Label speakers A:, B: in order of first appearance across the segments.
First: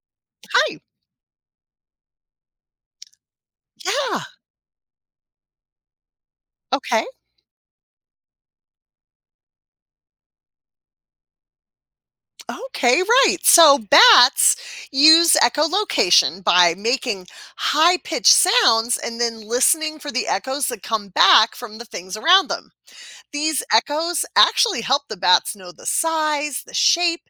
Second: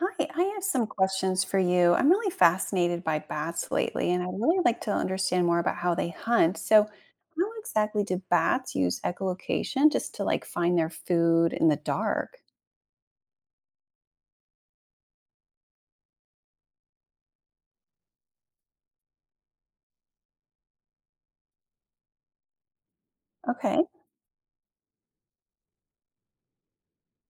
A: Hi, I have
B: Hi.
A: some questions for you. I'm really fascinated by bats lately,
B: Yeah.
A: and I'd really like to understand more about how they hunt. So,
B: Okay.
A: how exactly do bats use echolocation just to like find their food in the dark?
B: Okay. Right. So bats use echolocation by making high pitched sounds and then listening for the echoes that come back from the things around them. These
A: Okay.
B: echoes actually help the bats know the size, the shape,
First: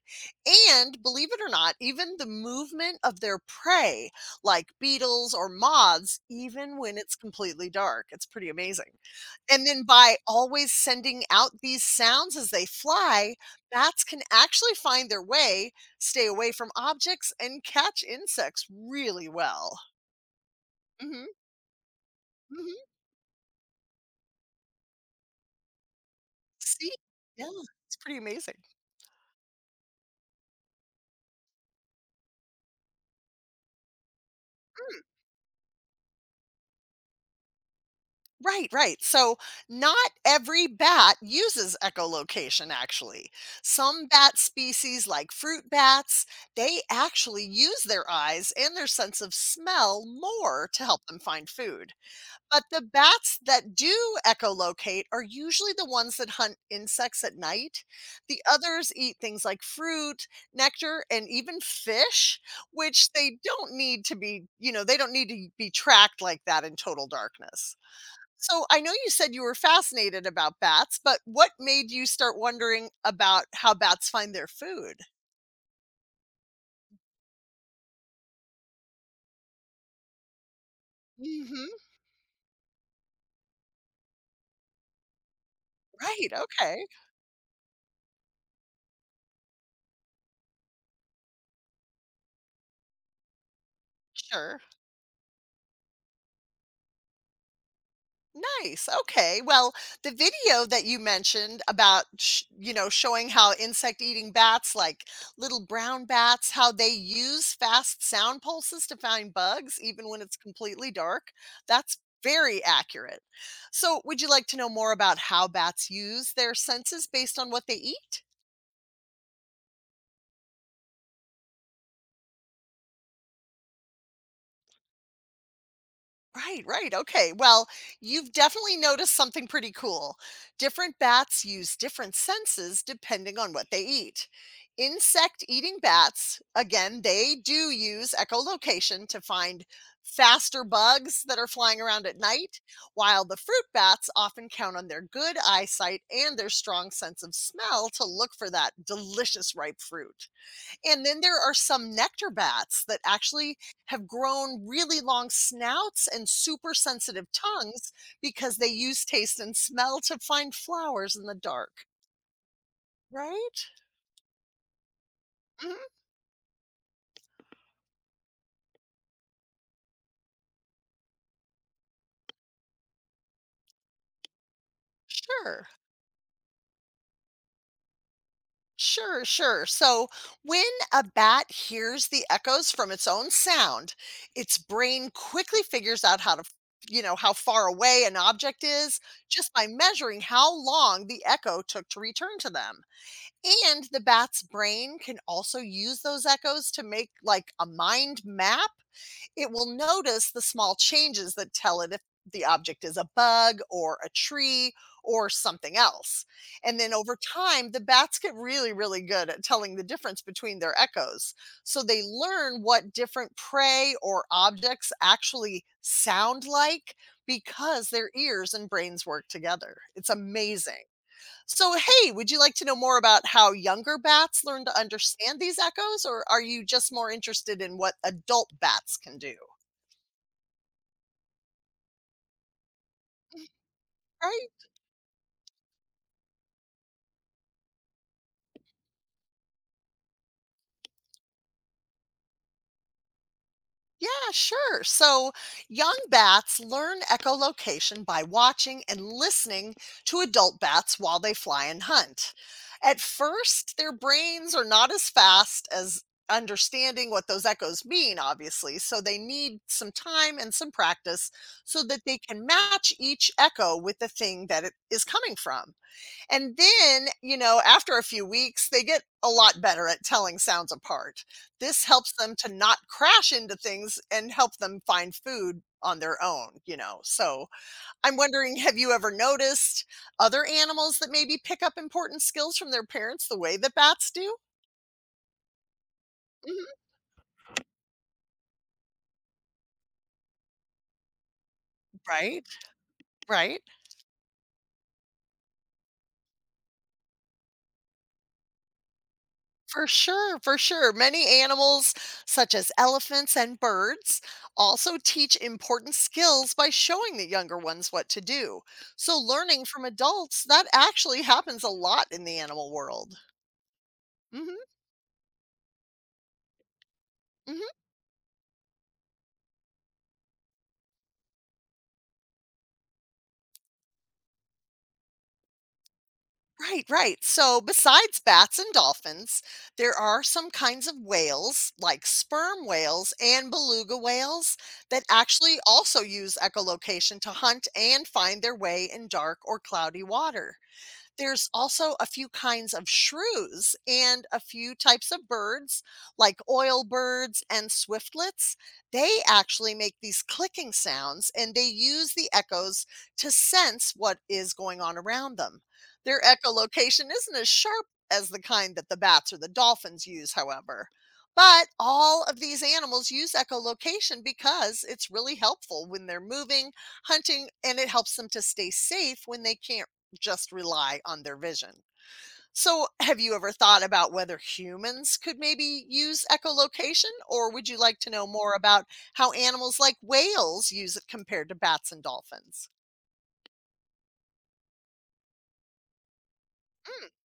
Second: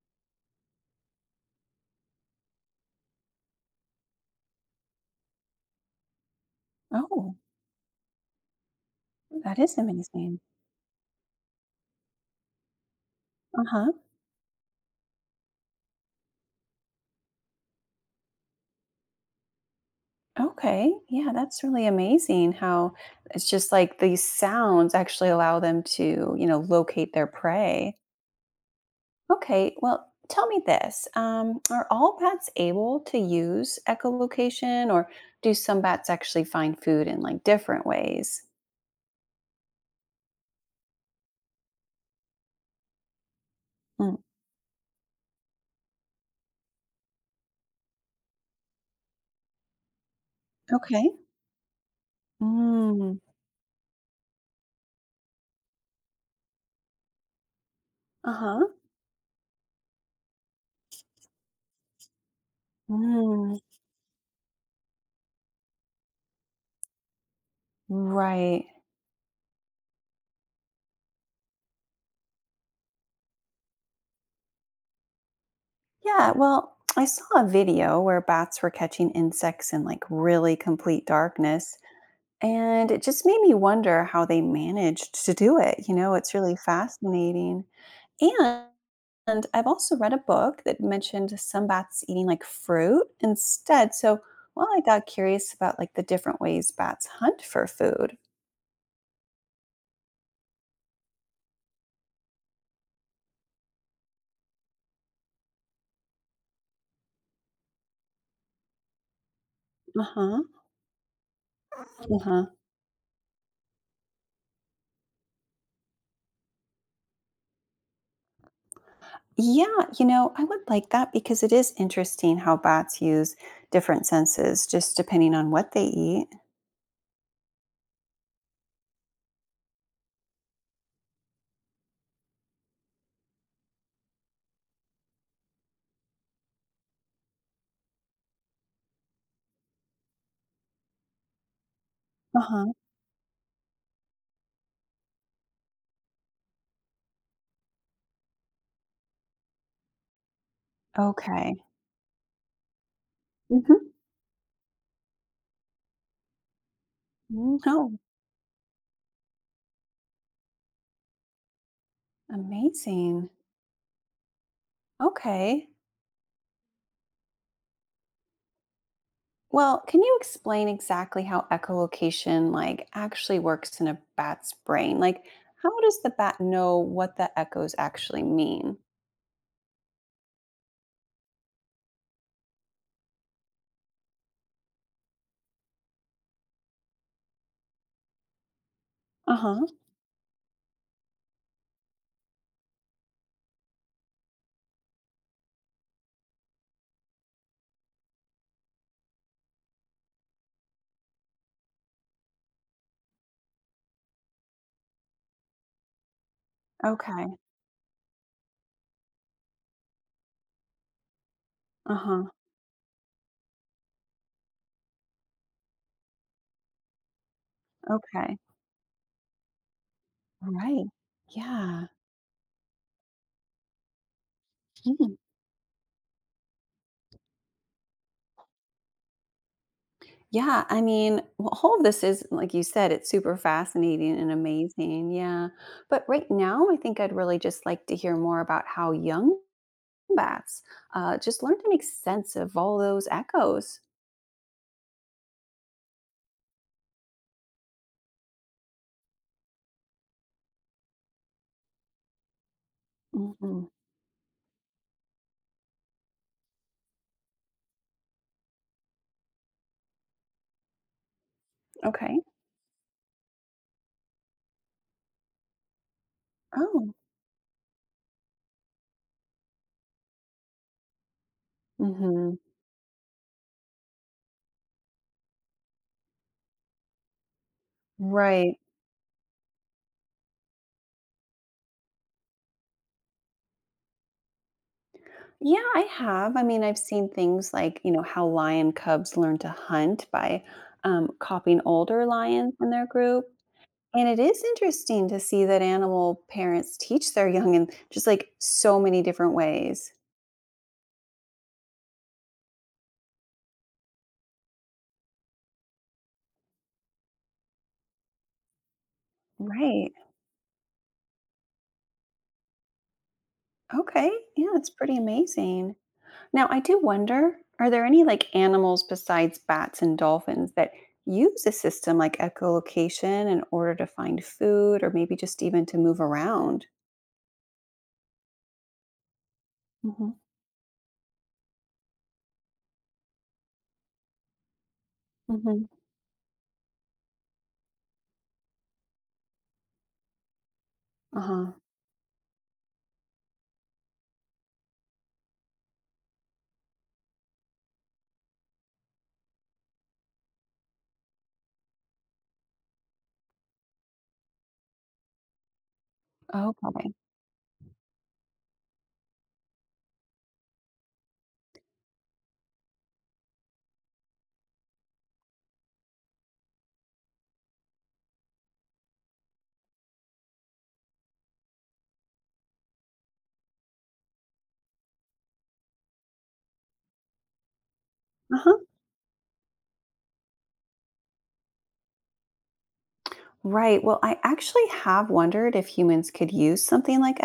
B: and believe it or not, even the movement of their prey, like beetles or moths, even when it's
A: Oh,
B: completely dark. It's pretty amazing.
A: that
B: And
A: is
B: then by
A: amazing.
B: always sending out these sounds as they fly,
A: Uh huh.
B: bats can actually find their way, stay away from objects, and catch insects really well.
A: Okay. Yeah,
B: Mhm,
A: that's really amazing
B: mhm.
A: how it's just like these sounds actually allow them to
B: See?
A: locate their
B: Yeah,
A: prey.
B: it's pretty amazing.
A: Okay, well, tell me this. Are all bats able to use echolocation,
B: Mm,
A: or do some bats actually find food in like different ways?
B: right, right. So, not every bat uses echolocation actually. Some
A: Mm,
B: bat species like fruit bats, they actually use their eyes and their sense of smell more to help
A: okay.
B: them find food. But the
A: Mm,
B: bats that do echolocate are usually the ones that hunt insects at night.
A: uh
B: The
A: huh.
B: others eat things like fruit, nectar, and even fish, which they
A: Mm,
B: don't need to be, they don't need to be tracked like that in total darkness.
A: right.
B: So I know you said you were fascinated about bats, but what made you start wondering about how bats find their food?
A: Yeah, well, I saw a video where bats were catching insects in like really complete darkness,
B: Mhm.
A: and it just made me wonder how they managed to do it. It's
B: Right.
A: really
B: Okay.
A: fascinating. And I've also read a book that mentioned some bats eating like fruit instead. So,
B: Sure.
A: well, I got curious about like the different ways bats hunt for food.
B: Nice. Okay. Well, the video that you mentioned about, showing how insect eating bats, like little brown bats, how they use fast sound pulses to find bugs,
A: Uh
B: even when it's
A: huh.
B: completely dark, that's
A: Uh huh.
B: very accurate. So, would you like to know more about how bats use their senses based on what they eat?
A: Yeah, I would like that because it is interesting how bats use different senses just depending on what they eat.
B: Right, right. Okay. Well, you've definitely noticed something pretty cool. Different bats use different senses depending on what they eat. Insect eating bats, again, they do use echolocation to find faster bugs that are flying around at
A: Uh
B: night,
A: huh.
B: while the fruit bats often count on their good eyesight and their strong sense of smell to look for that delicious ripe fruit. And then there are
A: Okay.
B: some nectar bats that actually
A: Mm-hmm.
B: have grown really long snouts and super sensitive tongues
A: No,
B: because they use taste and smell to find flowers in the dark,
A: amazing.
B: right?
A: Okay.
B: Hmm.
A: Well, can you explain exactly how echolocation like actually works in a bat's brain? Like
B: Sure.
A: how does the bat know what the echoes actually mean?
B: Sure, sure. So when a bat hears the echoes from its own sound, its brain quickly figures out how to, how far away an object is just
A: Uh-huh.
B: by measuring how long the echo took to return to them. And the bat's brain can also use those echoes to make like a mind map. It will notice the small changes that tell it if the object is a bug or a tree or something else. And then over
A: Okay.
B: time, the bats get really, really good at telling the difference between their echoes. So they
A: Uh-huh.
B: learn what different prey or objects actually sound like because their
A: Okay.
B: ears and brains work together. It's amazing.
A: Right.
B: So,
A: Yeah.
B: hey, would you like to know more about how younger bats learn to
A: Mm.
B: understand these echoes, or are you just more interested in what adult bats can do?
A: Yeah, I mean, well, all of this is like you said it's super fascinating and
B: Right?
A: amazing. Yeah. But right now, I think I'd really just like to hear more about how young bats just learn to make sense of all those echos.
B: Yeah, sure. So young bats learn echolocation by watching and listening to adult bats while they fly and hunt. At
A: Hmm.
B: first, their brains are not as fast as understanding what those echoes mean, obviously. So they need some time and some practice so that they
A: Okay.
B: can match each echo with the thing that it is coming from. And
A: Oh.
B: then, after a few weeks, they get a lot better at telling sounds apart. This helps them
A: Mhm.
B: to not crash into things and help them find food on their own. So I'm wondering,
A: Right.
B: have you ever noticed other animals that maybe pick up important skills from their parents the way that bats do?
A: Yeah, I have. I mean, I've
B: Mhm.
A: seen things like, how lion cubs learn to hunt by copying older
B: Right,
A: lions in their group.
B: right.
A: And it is interesting to see that animal parents teach their young in just like so many different
B: For
A: ways.
B: sure, for sure. Many animals, such as elephants and birds, also teach important skills by showing the younger ones what to do. So, learning from
A: Right.
B: adults, that actually happens a lot in the animal world.
A: Okay. Yeah,
B: Hmm.
A: it's pretty amazing. Now, I do wonder are
B: Hmm.
A: there any like animals besides bats and dolphins that use a system like echolocation in order to find food or maybe just even to move around?
B: Right, right. So, besides bats and dolphins, there
A: Mhm,
B: are some kinds of whales, like sperm whales and beluga whales, that actually
A: mhm.
B: also use echolocation to hunt and find their way in dark or cloudy water. There's
A: Uh-huh.
B: also a few kinds of shrews and a few types of birds, like oil birds and swiftlets. They actually make these clicking sounds and they use the echoes to sense what is going on around them. Their
A: Okay.
B: echolocation isn't as sharp as the kind that the bats or the dolphins use, however. But all of these animals use echolocation because it's really helpful when they're moving, hunting, and it helps them to stay safe when they can't just rely on their vision. So, have you ever thought about whether humans could maybe use echolocation, or would you like to know more
A: Uh-huh.
B: about how animals like whales use it compared to bats and dolphins?
A: Right. Well, I actually have wondered if humans could use something
B: Mm,
A: like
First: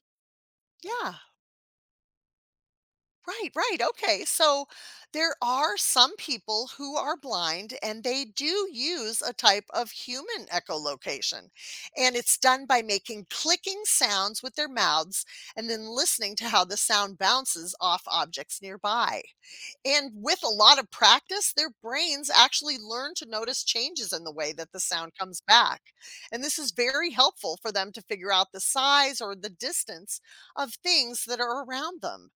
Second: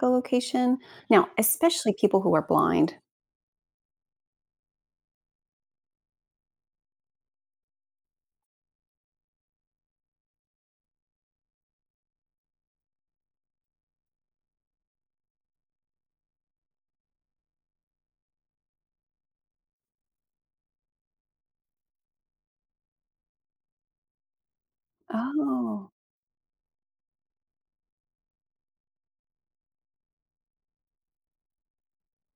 A: echolocation.
B: yeah.
A: Now, especially people who are blind.
B: Right, right. Okay. So there are some people who are blind and they do use a type of human echolocation. And it's done by making clicking sounds with their mouths and then listening to how the sound bounces off objects nearby. And with a lot of practice, their brains actually learn to notice changes in the way that the sound comes
A: Oh,
B: back. And this is very helpful for them to figure out the size or the distance of things that are around them.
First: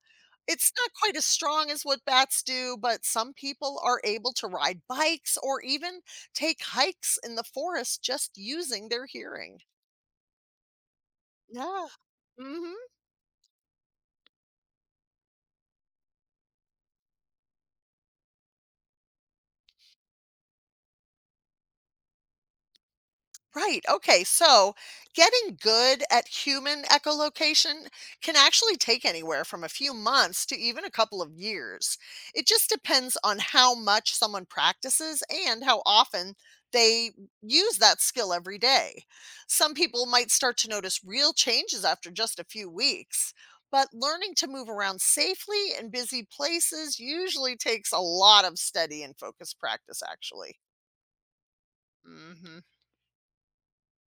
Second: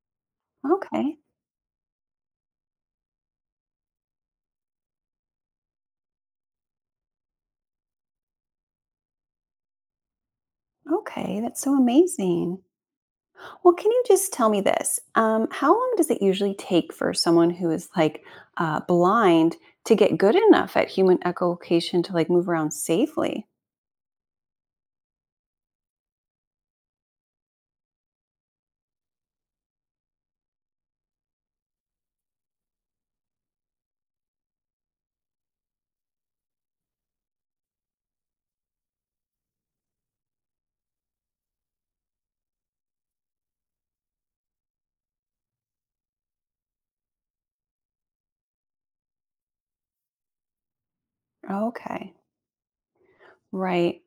B: It's not quite
A: okay.
B: as strong as what bats do, but some people are able to ride bikes or even take hikes in the forest just using their hearing.
A: Okay. That's so
B: Yeah.
A: amazing.
B: Hmm.
A: Well, can you just tell me this? How long does it usually take for someone who is like blind to get good enough at human echolocation to like move around safely?
B: Right. Okay. So getting good at human echolocation can actually take anywhere from a few months to even a couple of years. It just depends on how much someone practices and how often they use that skill every day. Some people might start to notice real changes after just a few weeks, but learning to move around safely in busy places usually takes a lot of steady and focused practice, actually.
A: Okay.
B: Hmm.
A: Right.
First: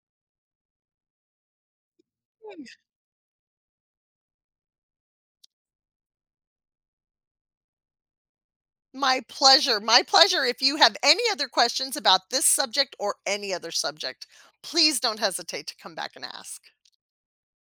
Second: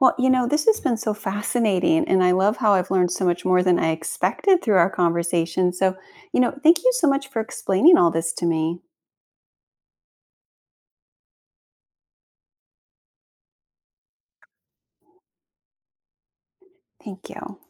A: Well, this has been so fascinating, and I love how I've learned so much more than I expected through our conversation. So, thank you so much for explaining all this to me.
B: My pleasure. My pleasure. If you have any other questions about this subject or any other subject, please don't hesitate to come back and ask.
A: Thank you.